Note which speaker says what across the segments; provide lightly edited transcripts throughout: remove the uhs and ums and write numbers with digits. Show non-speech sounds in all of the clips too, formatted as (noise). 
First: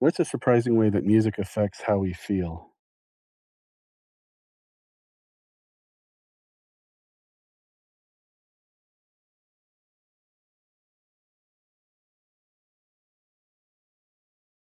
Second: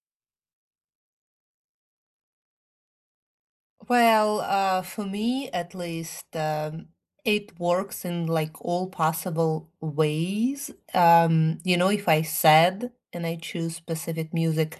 Speaker 1: What's a surprising way that music affects how we feel?
Speaker 2: Well, for me at least, it works in like all possible ways. If I sad and I choose specific music,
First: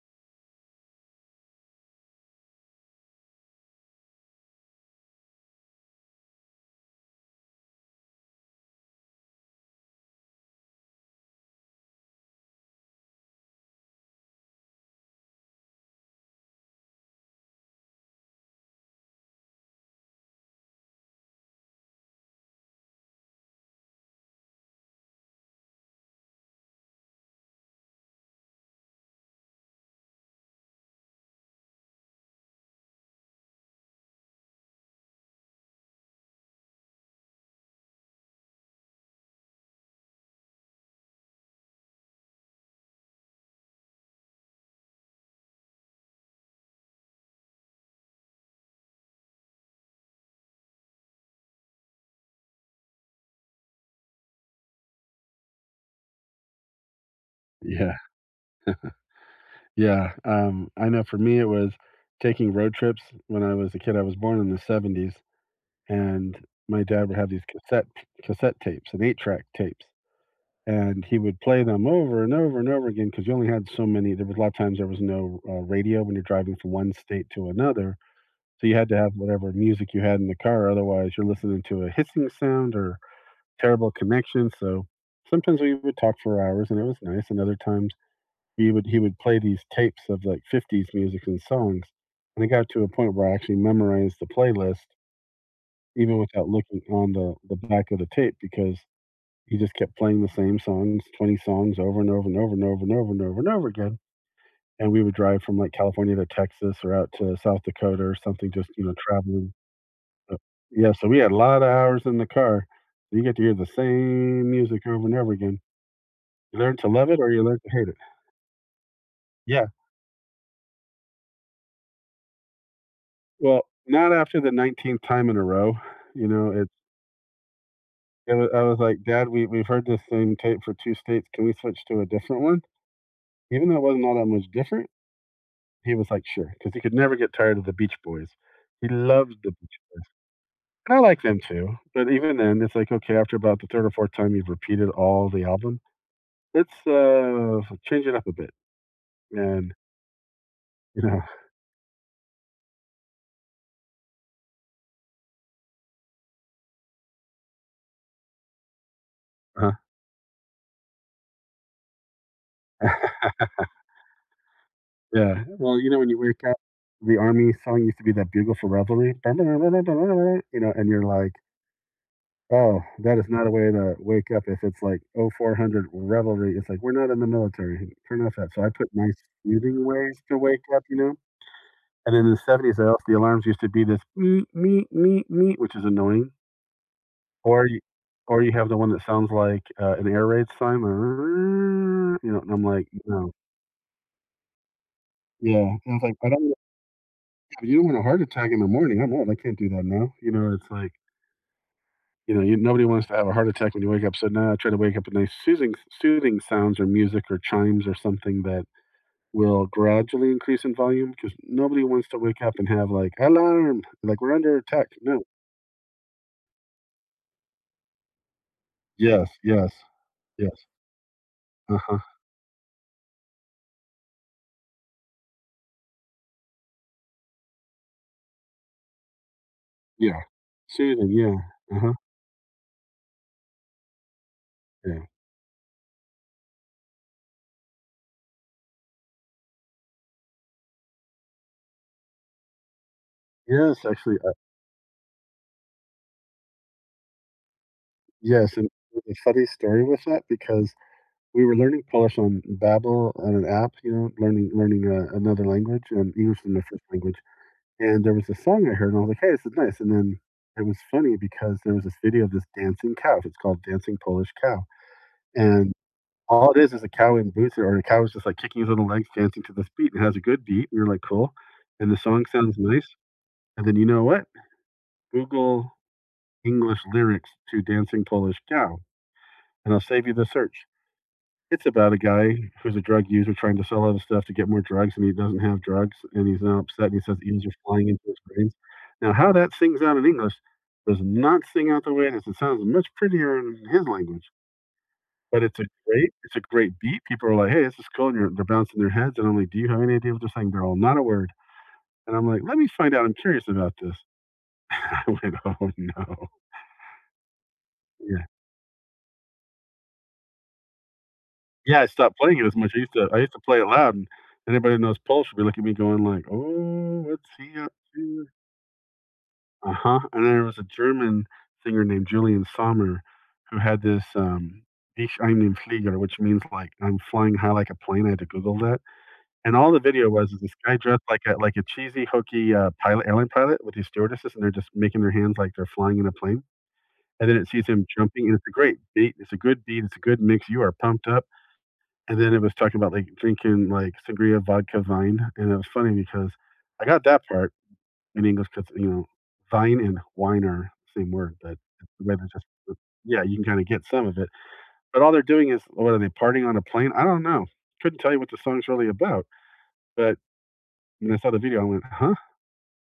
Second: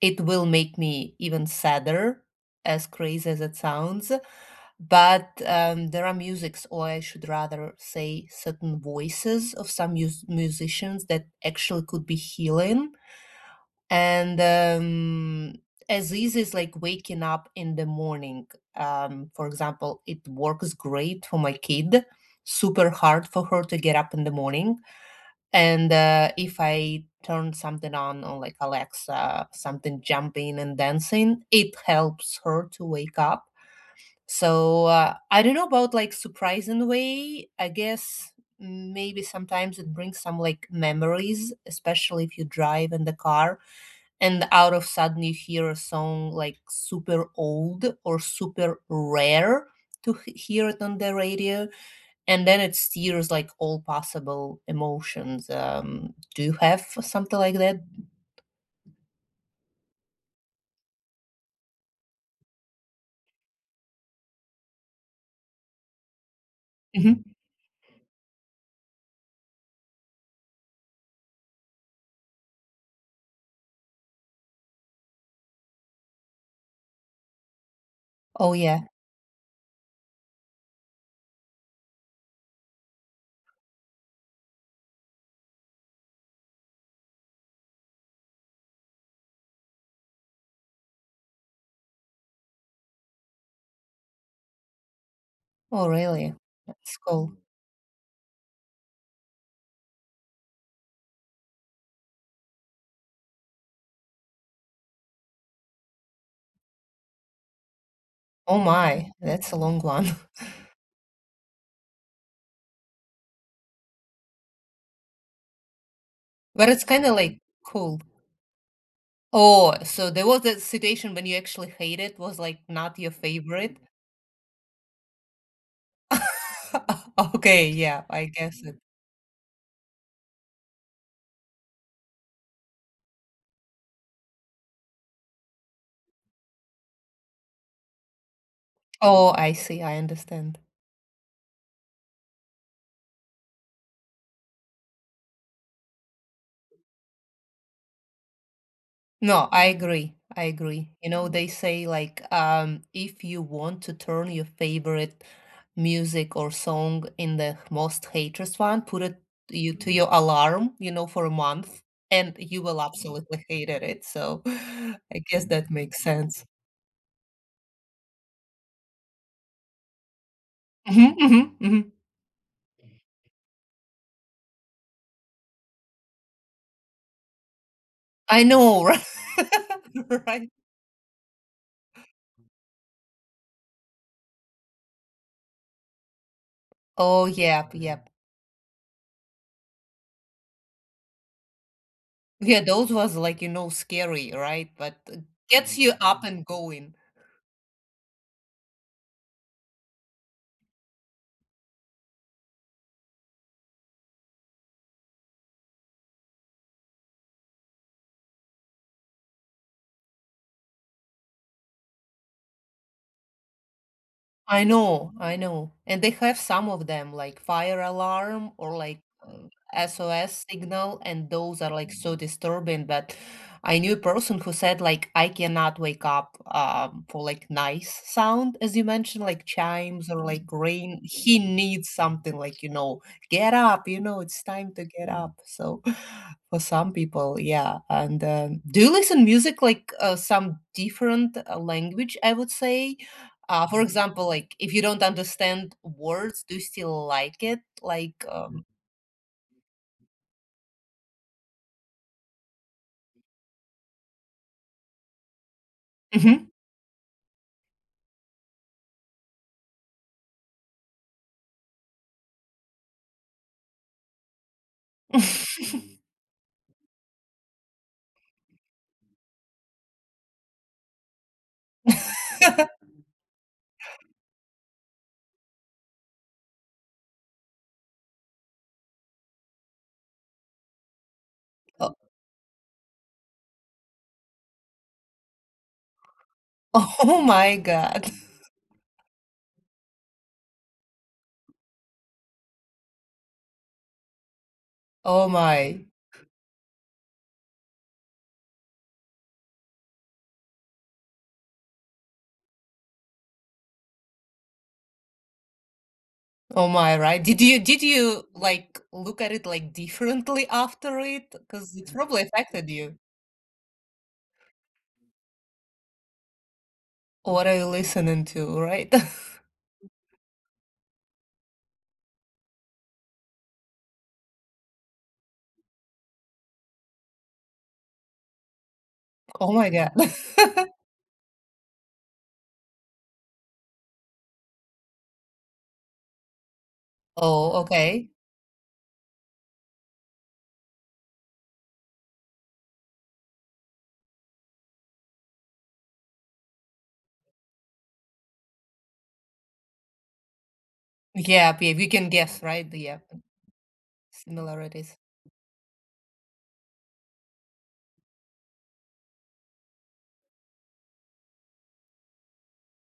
Speaker 2: it will make me even sadder, as crazy as it sounds. But there are musics, or I should rather say, certain voices of some musicians that actually could be healing, and as easy as like waking up in the morning. For example, it works great for my kid. Super hard for her to get up in the morning, and if I turn something on like Alexa, something jumping and dancing, it helps her to wake up. So I don't know about like surprising way, I guess. Maybe sometimes it brings some like memories, especially if you drive in the car and out of sudden you hear a song like super old or super rare to hear it on the radio. And then it steers like all possible emotions. Do you have something like that?
Speaker 1: Yeah, yeah, I know for me, it was taking road trips when I was a kid. I was born in the '70s, and my dad would
Speaker 2: Hmm.
Speaker 1: have these cassette tapes and eight-track tapes, and he would play them over and over and over again because you only had so many. There was a lot of times there was no, radio when you're driving from one state to another,
Speaker 2: Oh
Speaker 1: so you
Speaker 2: yeah.
Speaker 1: had to have whatever music you had in the car, otherwise you're listening to a hissing sound or terrible connection. So sometimes we would talk for hours and it was nice, and other times he would play these tapes of, like, 50s music and songs, and it got to a point where I actually memorized the playlist
Speaker 2: Oh
Speaker 1: even
Speaker 2: really?
Speaker 1: without looking
Speaker 2: That's
Speaker 1: on
Speaker 2: cool.
Speaker 1: the back of the tape because he just kept playing the same songs, 20 songs over and over and over and over and over and over and over again, and we would drive from, like, California to Texas or out to South Dakota or something,
Speaker 2: Oh
Speaker 1: just, you know,
Speaker 2: my,
Speaker 1: traveling,
Speaker 2: that's a long one.
Speaker 1: but yeah, so we had a lot of hours in the car. So you get to hear the same music over and over again.
Speaker 2: (laughs)
Speaker 1: You
Speaker 2: But
Speaker 1: learn
Speaker 2: it's
Speaker 1: to
Speaker 2: kind
Speaker 1: love
Speaker 2: of
Speaker 1: it or
Speaker 2: like
Speaker 1: you learn to hate it.
Speaker 2: cool.
Speaker 1: Yeah.
Speaker 2: Oh, so there was a situation when you actually hate, it was like not your
Speaker 1: Well,
Speaker 2: favorite?
Speaker 1: not after the 19th time in a row. You know,
Speaker 2: (laughs) Okay, yeah, I
Speaker 1: it was,
Speaker 2: guess
Speaker 1: I
Speaker 2: it.
Speaker 1: was like, "Dad, we've heard this same tape for two states. Can we switch to a different one?" Even though it wasn't all that much different, he was like, "Sure," because he could never get tired of the Beach Boys. He loves
Speaker 2: Oh,
Speaker 1: the
Speaker 2: I
Speaker 1: Beach.
Speaker 2: see, I understand.
Speaker 1: And I like them too. But even then, it's like, okay, after about the third or fourth time you've repeated all the album, let's change it up a bit.
Speaker 2: No, I
Speaker 1: And,
Speaker 2: agree. I agree.
Speaker 1: you
Speaker 2: You
Speaker 1: know,
Speaker 2: know, they say like if you want to turn your favorite music or song in the most hatred one, put it
Speaker 1: uh,
Speaker 2: you to your alarm, for a month, and you will
Speaker 1: (laughs)
Speaker 2: absolutely hate it. So (laughs) I
Speaker 1: yeah.
Speaker 2: guess that
Speaker 1: Well, you know,
Speaker 2: makes
Speaker 1: when you wake
Speaker 2: sense.
Speaker 1: up, the army song used to be that bugle for revelry. (laughs) You know, and you're
Speaker 2: Mhm,
Speaker 1: like,
Speaker 2: mhm, mhm.
Speaker 1: oh, that is not a way to wake up if it's like oh 400 revelry. It's like, we're not in the military. Turn off
Speaker 2: I
Speaker 1: that. So I
Speaker 2: know, (laughs)
Speaker 1: put
Speaker 2: right?
Speaker 1: nice soothing ways to
Speaker 2: Right.
Speaker 1: wake up, you know? And in the 70s, I also, the alarms used to be this meet, meet, meet, meet, which is annoying.
Speaker 2: Oh,
Speaker 1: Or
Speaker 2: yep,
Speaker 1: you,
Speaker 2: yep.
Speaker 1: or you have the one that sounds like an air raid sign. (laughs) You know, and
Speaker 2: Yeah,
Speaker 1: I'm like,
Speaker 2: those was
Speaker 1: no.
Speaker 2: like, scary, right? But
Speaker 1: Yeah.
Speaker 2: gets
Speaker 1: And
Speaker 2: you
Speaker 1: I was like,
Speaker 2: up
Speaker 1: I
Speaker 2: and
Speaker 1: don't.
Speaker 2: going.
Speaker 1: You don't want a heart attack in the morning. I'm old. I can't do that now. You know, it's like, you know, nobody wants to have a heart attack when you wake up. So now I try to wake up with nice soothing sounds or music or chimes or something that will gradually increase in volume, because nobody wants to wake up and have like alarm, like we're under
Speaker 2: I
Speaker 1: attack.
Speaker 2: know,
Speaker 1: No.
Speaker 2: I know. And they have some of them, like fire alarm or like
Speaker 1: Yes. Yes.
Speaker 2: SOS
Speaker 1: Yes.
Speaker 2: signal, and those are
Speaker 1: Uh
Speaker 2: like
Speaker 1: huh.
Speaker 2: so disturbing that I knew a person who said like I cannot wake up for like nice sound, as you mentioned, like chimes
Speaker 1: Yeah.
Speaker 2: or like rain.
Speaker 1: Soothing.
Speaker 2: He
Speaker 1: Yeah. Uh
Speaker 2: needs
Speaker 1: huh.
Speaker 2: something like, get up, it's time to
Speaker 1: Yeah.
Speaker 2: get up. So (laughs) for some people, yeah. And do you listen music like some different language, I would say? For
Speaker 1: Yes. Actually.
Speaker 2: example, like if you don't understand words, do you still like it? Like,
Speaker 1: Yes. And there's a funny story with that, because we were learning Polish on Babbel on an app, you know, learning another language, and English
Speaker 2: mhm.
Speaker 1: is my first language, and there was a song I heard, and I was like, "Hey, this is nice," and then it was funny because there was this video of this dancing cow. It's called Dancing Polish Cow, and all it is a cow in boots, or a cow is just, like, kicking his little legs, dancing to this beat, and it has a good beat, and you're like, "Cool," and the song sounds nice,
Speaker 2: (laughs)
Speaker 1: and then you know what? Google English lyrics to Dancing Polish Cow, and I'll save you the search. It's about
Speaker 2: Oh,
Speaker 1: a guy who's a drug user trying to sell other stuff to get more drugs, and he doesn't have drugs, and he's now upset, and he says
Speaker 2: oh
Speaker 1: eels are
Speaker 2: my
Speaker 1: flying into
Speaker 2: God.
Speaker 1: his brains. Now, how that sings out in English does not sing out the way it is. It sounds much prettier in his language,
Speaker 2: Oh
Speaker 1: but
Speaker 2: my.
Speaker 1: it's a great beat. People are like, "Hey, this is cool," and they're bouncing their heads, and I'm like, "Do you have any idea what they're saying?" They're all not a word, and I'm like, "Let me find out. I'm curious about this." (laughs) I went, "Oh no,
Speaker 2: Oh my, right? Did you did
Speaker 1: yeah."
Speaker 2: you like look at it like differently after it? Because
Speaker 1: Yeah, I
Speaker 2: it
Speaker 1: stopped
Speaker 2: probably
Speaker 1: playing it as
Speaker 2: affected
Speaker 1: much.
Speaker 2: you.
Speaker 1: I used to play it loud, and anybody that knows Polish would be looking at me going like, "Oh, what's
Speaker 2: What are
Speaker 1: he
Speaker 2: you
Speaker 1: up
Speaker 2: listening
Speaker 1: to?"
Speaker 2: to, right? (laughs)
Speaker 1: Uh-huh, and there was a German singer named Julian Sommer who had this, "Ich ein im Flieger," which means, like, "I'm flying high like a plane." I had to Google that,
Speaker 2: Oh
Speaker 1: and
Speaker 2: my
Speaker 1: all the
Speaker 2: God.
Speaker 1: video was is this
Speaker 2: (laughs)
Speaker 1: guy dressed like a cheesy, hokey, pilot, airline pilot, with these stewardesses, and they're just making their hands like they're flying in a plane, and then it
Speaker 2: Oh,
Speaker 1: sees him
Speaker 2: okay.
Speaker 1: jumping, and it's a great beat. It's a good beat. It's a good mix. You are pumped up. And then it was talking about, like, drinking, like, sangria, vodka, vine, and it was funny because I got that part in English, because you know, vine and wine are the same word, but
Speaker 2: Yeah, yeah, you
Speaker 1: it's the
Speaker 2: can
Speaker 1: way they
Speaker 2: guess,
Speaker 1: just
Speaker 2: right? Yeah,
Speaker 1: yeah, you can kinda get some of it,
Speaker 2: similarities.
Speaker 1: but all they're doing is, what are they, partying on a plane? I don't know. Couldn't tell you what the song's really about, but when I saw the video, I went, "Huh?"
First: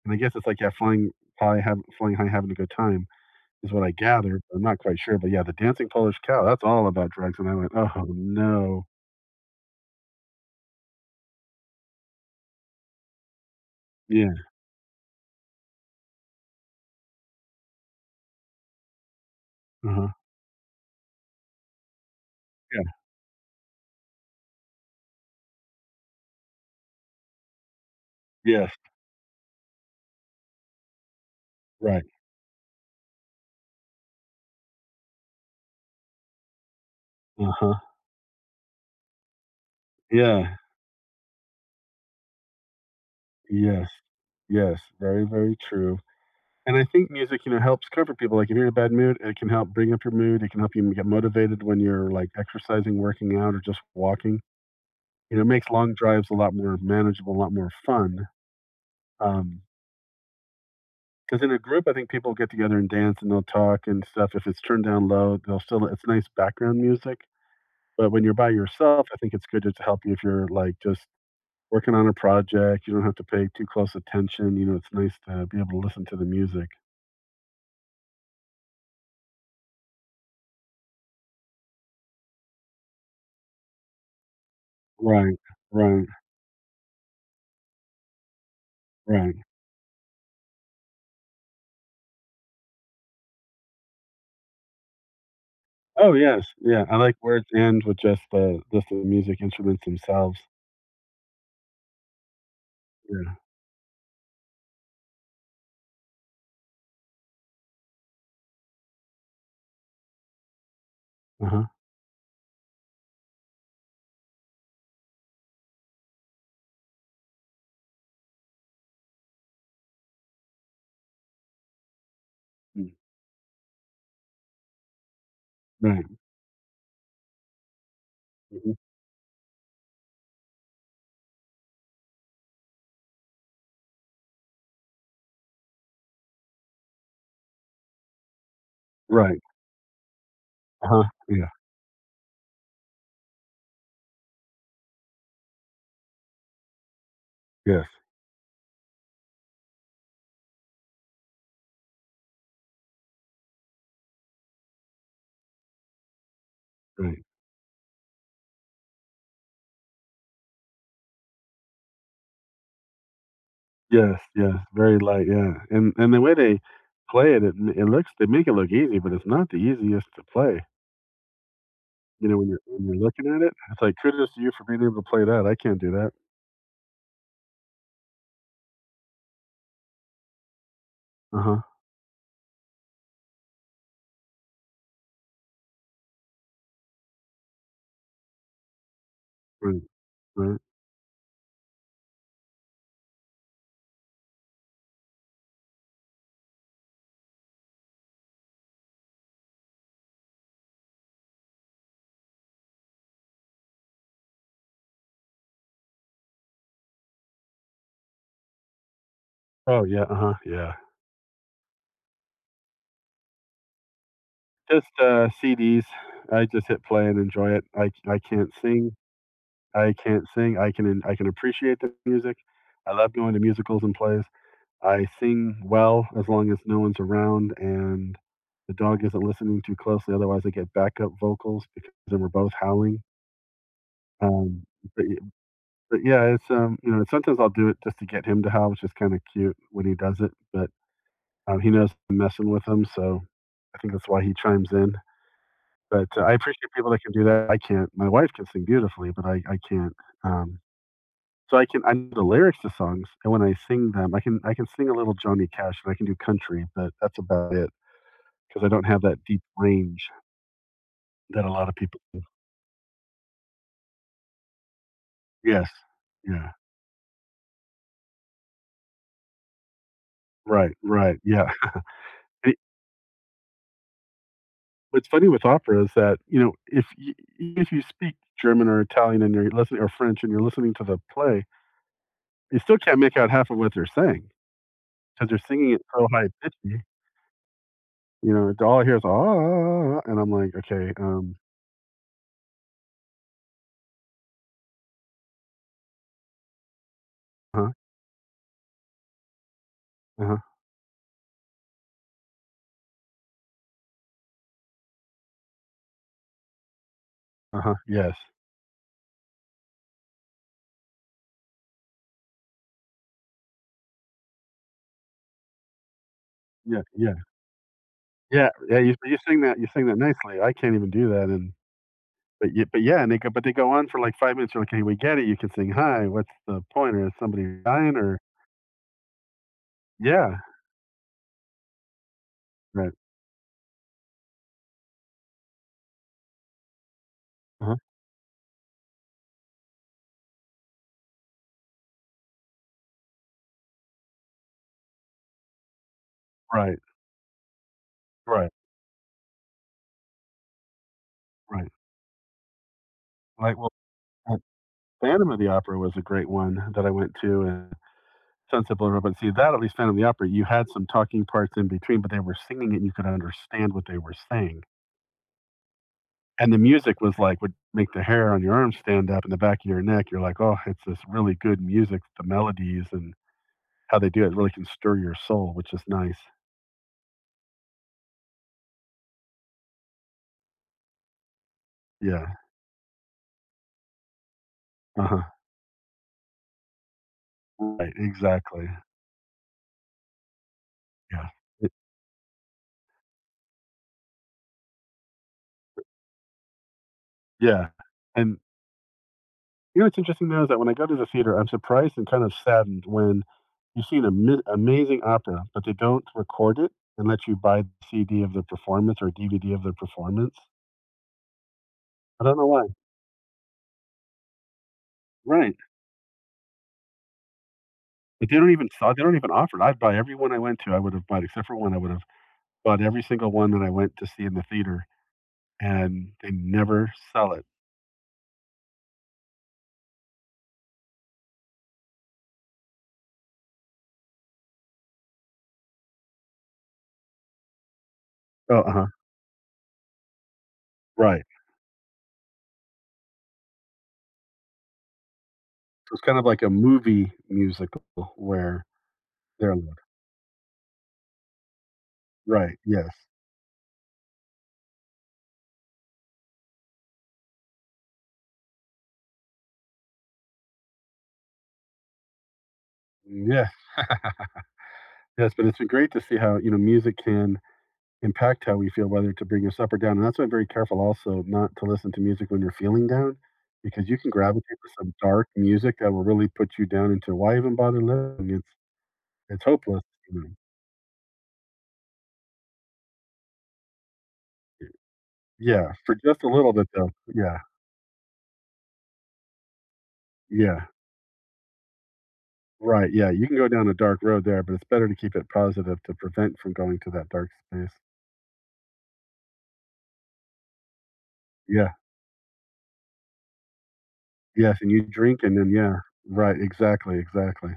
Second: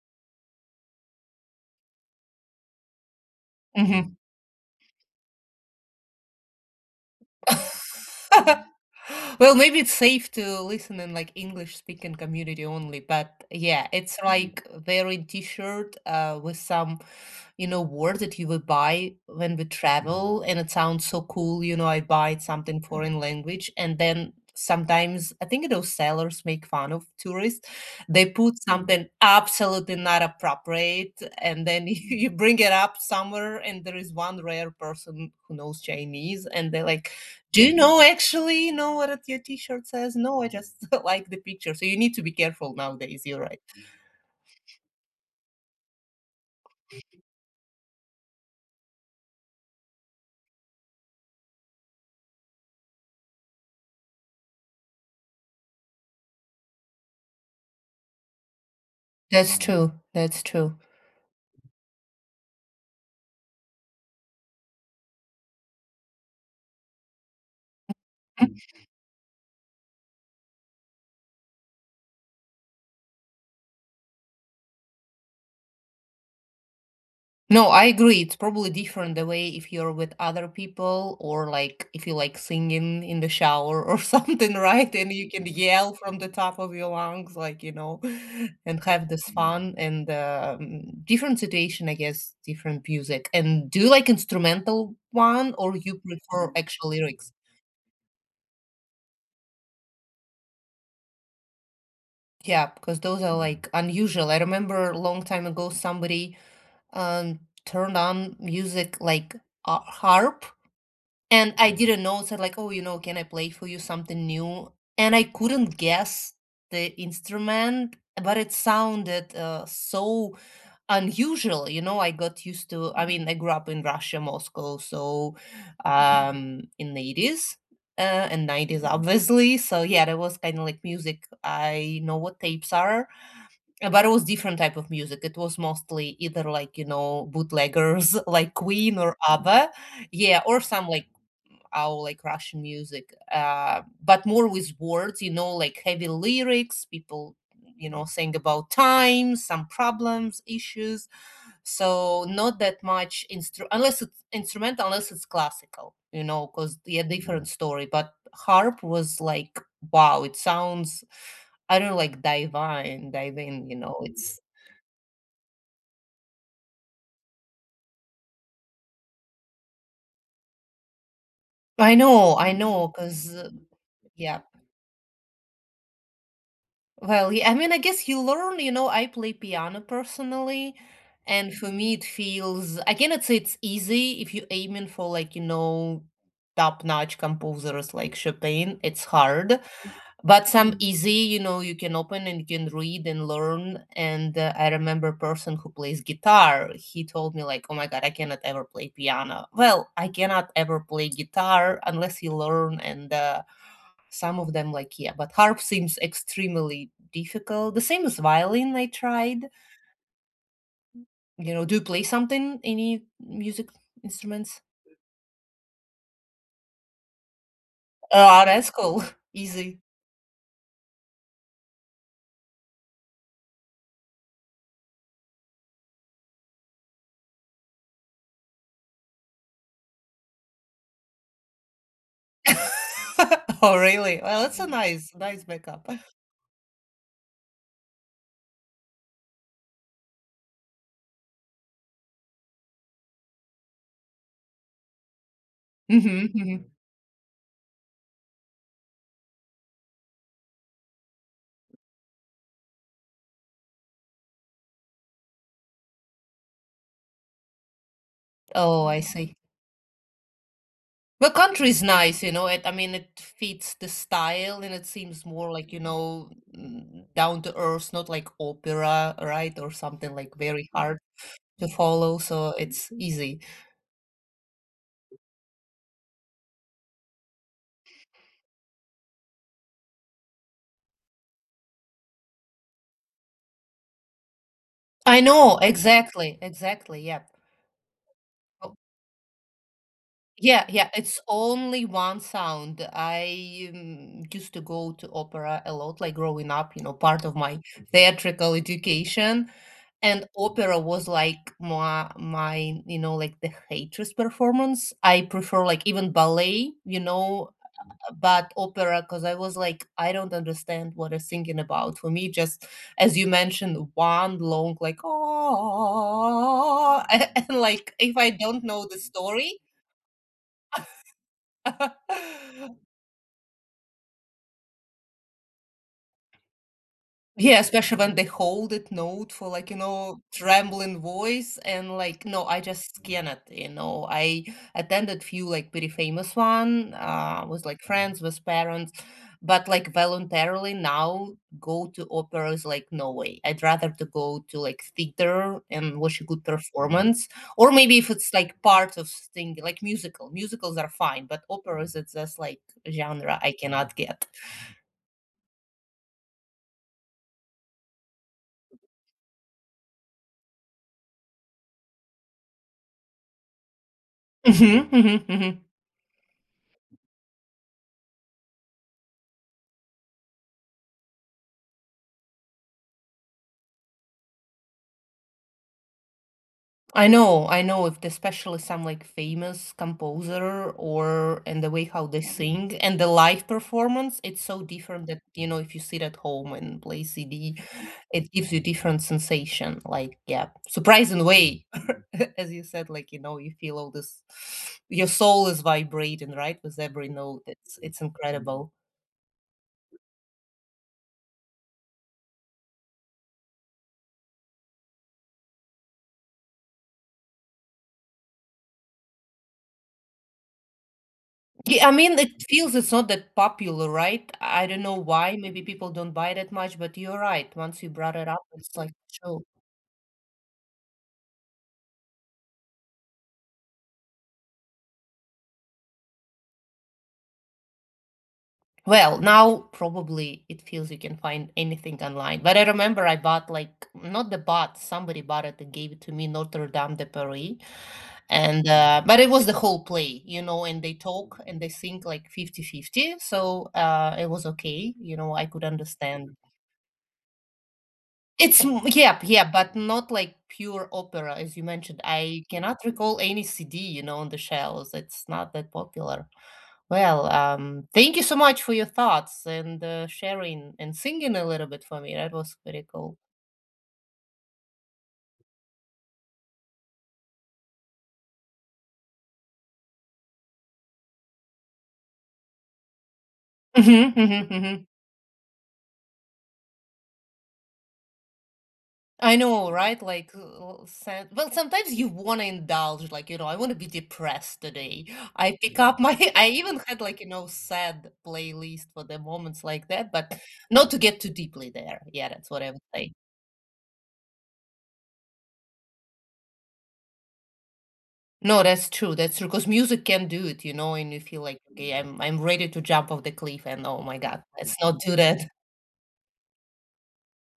Speaker 1: And I guess it's like, yeah, flying high, hav flying high, having a good time is what I
Speaker 2: Mhm.
Speaker 1: gathered. I'm not quite sure, but yeah, the dancing Polish cow, that's all about drugs, and I went, "Oh,
Speaker 2: (laughs)
Speaker 1: no."
Speaker 2: Well, maybe it's safe to listen in like English speaking community only, but yeah, it's
Speaker 1: Yeah.
Speaker 2: like very t-shirt with some, word that you would buy when we
Speaker 1: Uh-huh.
Speaker 2: travel, and it sounds so cool. You know, I buy something
Speaker 1: Yeah.
Speaker 2: foreign language, and then sometimes I think those sellers make fun of tourists. They put
Speaker 1: Yes.
Speaker 2: something absolutely not appropriate, and then (laughs)
Speaker 1: Right.
Speaker 2: you bring it up somewhere, and there is one rare person who knows Chinese, and they're like, do you
Speaker 1: Uh-huh.
Speaker 2: know actually know what your T-shirt says? No, I
Speaker 1: Yeah.
Speaker 2: just (laughs) like the picture. So you need to be careful nowadays. You're right.
Speaker 1: Yes. Yes. Very, very true. And I think music, you know, helps comfort people. Like if you're in a bad mood, it can help bring up your mood. It can help you get motivated when you're like exercising, working out, or just walking. You know, it makes long drives a lot more manageable, a lot more fun.
Speaker 2: That's
Speaker 1: Um,
Speaker 2: true. That's true.
Speaker 1: because in a group, I think people get together and dance and they'll talk and stuff. If it's turned down low, they'll still, it's nice background music. But when you're by yourself, I think it's good just to help you if you're like just working on a project, you don't have to pay too close attention, you know, it's nice to be able to listen to the music.
Speaker 2: No, I agree. It's probably different the way if you're with other people or like if you like singing in the shower or (laughs) something, right? And you
Speaker 1: Right,
Speaker 2: can yell
Speaker 1: right,
Speaker 2: from the top of your lungs, like, (laughs) and have this
Speaker 1: right.
Speaker 2: fun and different situation, I guess, different music. And do you like instrumental one or you
Speaker 1: Oh, yes,
Speaker 2: prefer
Speaker 1: yeah,
Speaker 2: actual
Speaker 1: I like
Speaker 2: lyrics?
Speaker 1: where it ends with just the music instruments themselves.
Speaker 2: Yeah, because those
Speaker 1: Yeah,
Speaker 2: are like unusual. I remember a long time ago somebody um turned on music like a harp. And
Speaker 1: uh-huh,
Speaker 2: I didn't know, so like, "Oh, you know, can I play for you something new?" And I couldn't guess the instrument, but it sounded, so unusual, I got used
Speaker 1: mm,
Speaker 2: to I mean, I grew up in Russia, Moscow, so,
Speaker 1: right,
Speaker 2: in the 80s, and
Speaker 1: mhm,
Speaker 2: 90s, obviously, so yeah, that was kinda like music. I know what tapes are, but it was different type of music, it was mostly either like, bootleggers (laughs) like Queen or
Speaker 1: right,
Speaker 2: ABBA, yeah, or some,
Speaker 1: uh-huh,
Speaker 2: like,
Speaker 1: yeah,
Speaker 2: our like Russian music, but more with words, like heavy lyrics, people
Speaker 1: yes,
Speaker 2: saying about time some problems issues, so not that much unless it's instrumental unless it's classical, because yeah
Speaker 1: right.
Speaker 2: different story. But harp was like wow, it sounds, I don't know, like divine divine you know
Speaker 1: Yes,
Speaker 2: it's
Speaker 1: yes, very light, yeah, and the way they play it, it looks they make it look easy, but it's not the easiest to play,
Speaker 2: I
Speaker 1: you
Speaker 2: know,
Speaker 1: know, when
Speaker 2: I know,
Speaker 1: you're looking at
Speaker 2: because
Speaker 1: it, it's like, "Kudos
Speaker 2: yeah.
Speaker 1: to you for being able to play that, I can't do that."
Speaker 2: Well, yeah, I mean, I guess you learn, I play piano personally, and
Speaker 1: Uh-huh,
Speaker 2: for me it feels, I cannot say it's easy. If you're aiming for like, top-notch composers like Chopin, it's hard,
Speaker 1: right,
Speaker 2: but
Speaker 1: right.
Speaker 2: some easy, you can open and you can read and learn. And I remember a person who plays guitar, he told me like, "Oh my God, I cannot ever play piano." Well, I cannot ever play guitar unless you learn, and some of them, like, yeah, but harp seems extremely difficult. The same as violin I tried.
Speaker 1: Oh, yeah, uh-huh, yeah.
Speaker 2: You know, do you play something? Any music instruments?
Speaker 1: Just, CDs. I just hit play and enjoy it. I
Speaker 2: Oh,
Speaker 1: can't
Speaker 2: that's
Speaker 1: sing.
Speaker 2: cool. (laughs) Easy.
Speaker 1: I can't sing, I can appreciate the music. I love going to musicals and plays. I sing well as long as no one's around and the dog isn't listening too closely, otherwise I get backup vocals because then we're both howling.
Speaker 2: (laughs) Oh, really? Well, that's
Speaker 1: Um,
Speaker 2: a
Speaker 1: but
Speaker 2: nice,
Speaker 1: y
Speaker 2: nice backup.
Speaker 1: but, yeah, you know, sometimes I'll do it just to get him to howl, which is kinda cute when he does it, but, he knows I'm messing with him, so I think that's why he chimes in. But,
Speaker 2: Mhm,
Speaker 1: I
Speaker 2: mhm.
Speaker 1: appreciate people that can do that. I can't. My wife can sing beautifully, but I can't. Um, so I know the lyrics to songs, and when I sing them, I can sing a little Johnny Cash, and I can do country, but that's about it because I
Speaker 2: Oh,
Speaker 1: don't
Speaker 2: I
Speaker 1: have that
Speaker 2: see.
Speaker 1: deep range
Speaker 2: Well,
Speaker 1: that a
Speaker 2: country
Speaker 1: lot of
Speaker 2: is
Speaker 1: people do.
Speaker 2: nice. It, I mean, it fits the style, and it seems more
Speaker 1: Yes.
Speaker 2: like,
Speaker 1: Yeah.
Speaker 2: down to earth, not like opera, right? Or something like very
Speaker 1: Right,
Speaker 2: hard
Speaker 1: right, yeah.
Speaker 2: to follow.
Speaker 1: (laughs)
Speaker 2: So
Speaker 1: And
Speaker 2: it's easy.
Speaker 1: what's funny with opera is that, you know, if you speak German or Italian and you're listening, or French and you're listening to the play, you still can't make out half of what they're saying
Speaker 2: I
Speaker 1: because 'cause they're
Speaker 2: know,
Speaker 1: singing it so high
Speaker 2: exactly,
Speaker 1: pitched.
Speaker 2: exactly, yep.
Speaker 1: You know,
Speaker 2: Oh,
Speaker 1: all I hear is, "Ah," and I'm like,
Speaker 2: yeah, yeah,
Speaker 1: "Okay,
Speaker 2: it's only one sound. I used to go to opera a lot, like growing up, part of my
Speaker 1: uh-huh,
Speaker 2: theatrical education. And
Speaker 1: uh-huh,
Speaker 2: opera was like my, like the Waitress performance. I prefer like even ballet,
Speaker 1: uh-huh, yes.
Speaker 2: but opera because I was like, I don't understand what they're singing about. For me, just as you mentioned, one long like
Speaker 1: Yeah,
Speaker 2: oh, (laughs)
Speaker 1: yeah,
Speaker 2: and, like if I
Speaker 1: yeah,
Speaker 2: don't
Speaker 1: yeah,
Speaker 2: know the story,
Speaker 1: you sing that nicely, I can't even do that," and but
Speaker 2: (laughs)
Speaker 1: yeah, and they go but they go on for like 5 minutes, you're like, "Okay, we get it, you can sing high, what's the point, or is somebody
Speaker 2: Yeah,
Speaker 1: dying
Speaker 2: especially when
Speaker 1: or—"
Speaker 2: they hold it note for like,
Speaker 1: Yeah,
Speaker 2: trembling voice and like, no, I
Speaker 1: right,
Speaker 2: just cannot. I attended few like pretty famous one, with
Speaker 1: uh
Speaker 2: like friends, with parents, but like voluntarily now go to opera is like no way. I'd rather to go to like theater and watch a good
Speaker 1: right,
Speaker 2: performance. Or maybe if it's
Speaker 1: right,
Speaker 2: like part of thing like musical. Musicals are fine, but
Speaker 1: right.
Speaker 2: operas it's just like genre I
Speaker 1: Like, well,
Speaker 2: cannot get.
Speaker 1: uh, Phantom of the Opera was a great one that I went to, and Sunset Boulevard, but see, that at least Phantom of the Opera, you had some talking parts in between, but they were singing it, and you could understand what they were saying.
Speaker 2: Hmm, hmm, hmm.
Speaker 1: And the music was like would make the hair on your arm stand up in the back of your neck. You're like, "Oh, it's this really good music, the melodies and how they do it really can stir your soul," which is nice.
Speaker 2: I know, I know, if especially some like famous composer or and the way how they
Speaker 1: Yeah.
Speaker 2: sing and the live performance, it's so different that
Speaker 1: Uh-huh.
Speaker 2: you know if you sit at home and play CD,
Speaker 1: Right,
Speaker 2: it gives you
Speaker 1: exactly.
Speaker 2: different sensation. Like yeah, surprising
Speaker 1: Yeah.
Speaker 2: way,
Speaker 1: It
Speaker 2: (laughs) as you said, like you feel all this, your soul is vibrating right with every note.
Speaker 1: yeah.
Speaker 2: It's
Speaker 1: And
Speaker 2: incredible.
Speaker 1: you know what's interesting though is that when I go to the theater, I'm surprised and kind of saddened when you see an amazing opera, but they don't record it and let you buy the CD of the performance or DVD of the performance.
Speaker 2: Yeah, I mean
Speaker 1: I don't
Speaker 2: it
Speaker 1: know why.
Speaker 2: feels it's not that popular, right? I don't know why.
Speaker 1: Right.
Speaker 2: Maybe people don't buy that much, but you're right. Once you brought it
Speaker 1: But they
Speaker 2: up,
Speaker 1: don't even
Speaker 2: it's like
Speaker 1: saw they don't even
Speaker 2: show.
Speaker 1: offer it. I'd buy every one I went to. I would have bought except for one. I would have bought every single one that I went to see in the theater, and they never sell it.
Speaker 2: Well, now probably it feels you can find anything online. But I remember I bought like not the bot, somebody bought it and gave it to me, Notre Dame de Paris.
Speaker 1: Oh,
Speaker 2: And
Speaker 1: uh-huh,
Speaker 2: but it was the whole play, and they
Speaker 1: right.
Speaker 2: talk and they sing like fifty-fifty, so it was okay, I could
Speaker 1: So it's kind of
Speaker 2: understand.
Speaker 1: like a movie musical
Speaker 2: It's
Speaker 1: where
Speaker 2: m- yeah, yeah,
Speaker 1: they're
Speaker 2: but
Speaker 1: like—
Speaker 2: not like pure opera, as you mentioned. I
Speaker 1: Right,
Speaker 2: cannot
Speaker 1: yes.
Speaker 2: recall any CD, on the shelves. It's not that popular. Well, thank you so much for your thoughts and sharing and singing a little bit for me. That was pretty cool.
Speaker 1: Yes. (laughs) Yes, but it's been great to see how, you know, music can impact how we feel, whether to bring us up or down, and that's why I'm very careful also not to listen to music when you're feeling down, because you
Speaker 2: Hmm,
Speaker 1: can gravitate
Speaker 2: hmm,
Speaker 1: to
Speaker 2: hmm.
Speaker 1: some dark music that will really put you down into, "Why even bother living?
Speaker 2: I
Speaker 1: It's
Speaker 2: know,
Speaker 1: hopeless."
Speaker 2: right? Like, well, sometimes you want to indulge, like, I want to be depressed today. I
Speaker 1: Yeah,
Speaker 2: pick
Speaker 1: for
Speaker 2: up my,
Speaker 1: just a
Speaker 2: (laughs) I
Speaker 1: little bit
Speaker 2: even
Speaker 1: though.
Speaker 2: had like,
Speaker 1: Yeah,
Speaker 2: sad playlist for the moments like that, but
Speaker 1: yeah,
Speaker 2: not to get too deeply there. Yeah, that's what I would
Speaker 1: right,
Speaker 2: say.
Speaker 1: yeah, you can go down a dark road there, but it's better to keep it positive to prevent from going to that dark space.
Speaker 2: No, that's true. That's true. Because music can do it, and you feel like,
Speaker 1: Yeah,
Speaker 2: okay, I'm ready to jump off the cliff, and oh my God,
Speaker 1: yes, and
Speaker 2: let's
Speaker 1: you
Speaker 2: not do
Speaker 1: drink and
Speaker 2: that.
Speaker 1: then yeah, right, exactly, exactly.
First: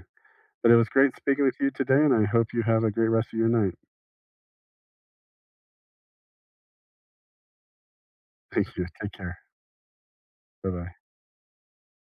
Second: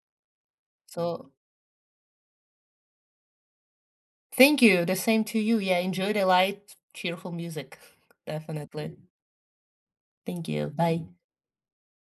Speaker 1: But it was great
Speaker 2: So,
Speaker 1: speaking with you today, and I hope you have a great rest of your night.
Speaker 2: thank you. The same to you. Yeah, enjoy the light, cheerful music. (laughs)
Speaker 1: Thank you.
Speaker 2: Definitely.
Speaker 1: Take care.
Speaker 2: Thank you.
Speaker 1: Bye-bye.
Speaker 2: Bye.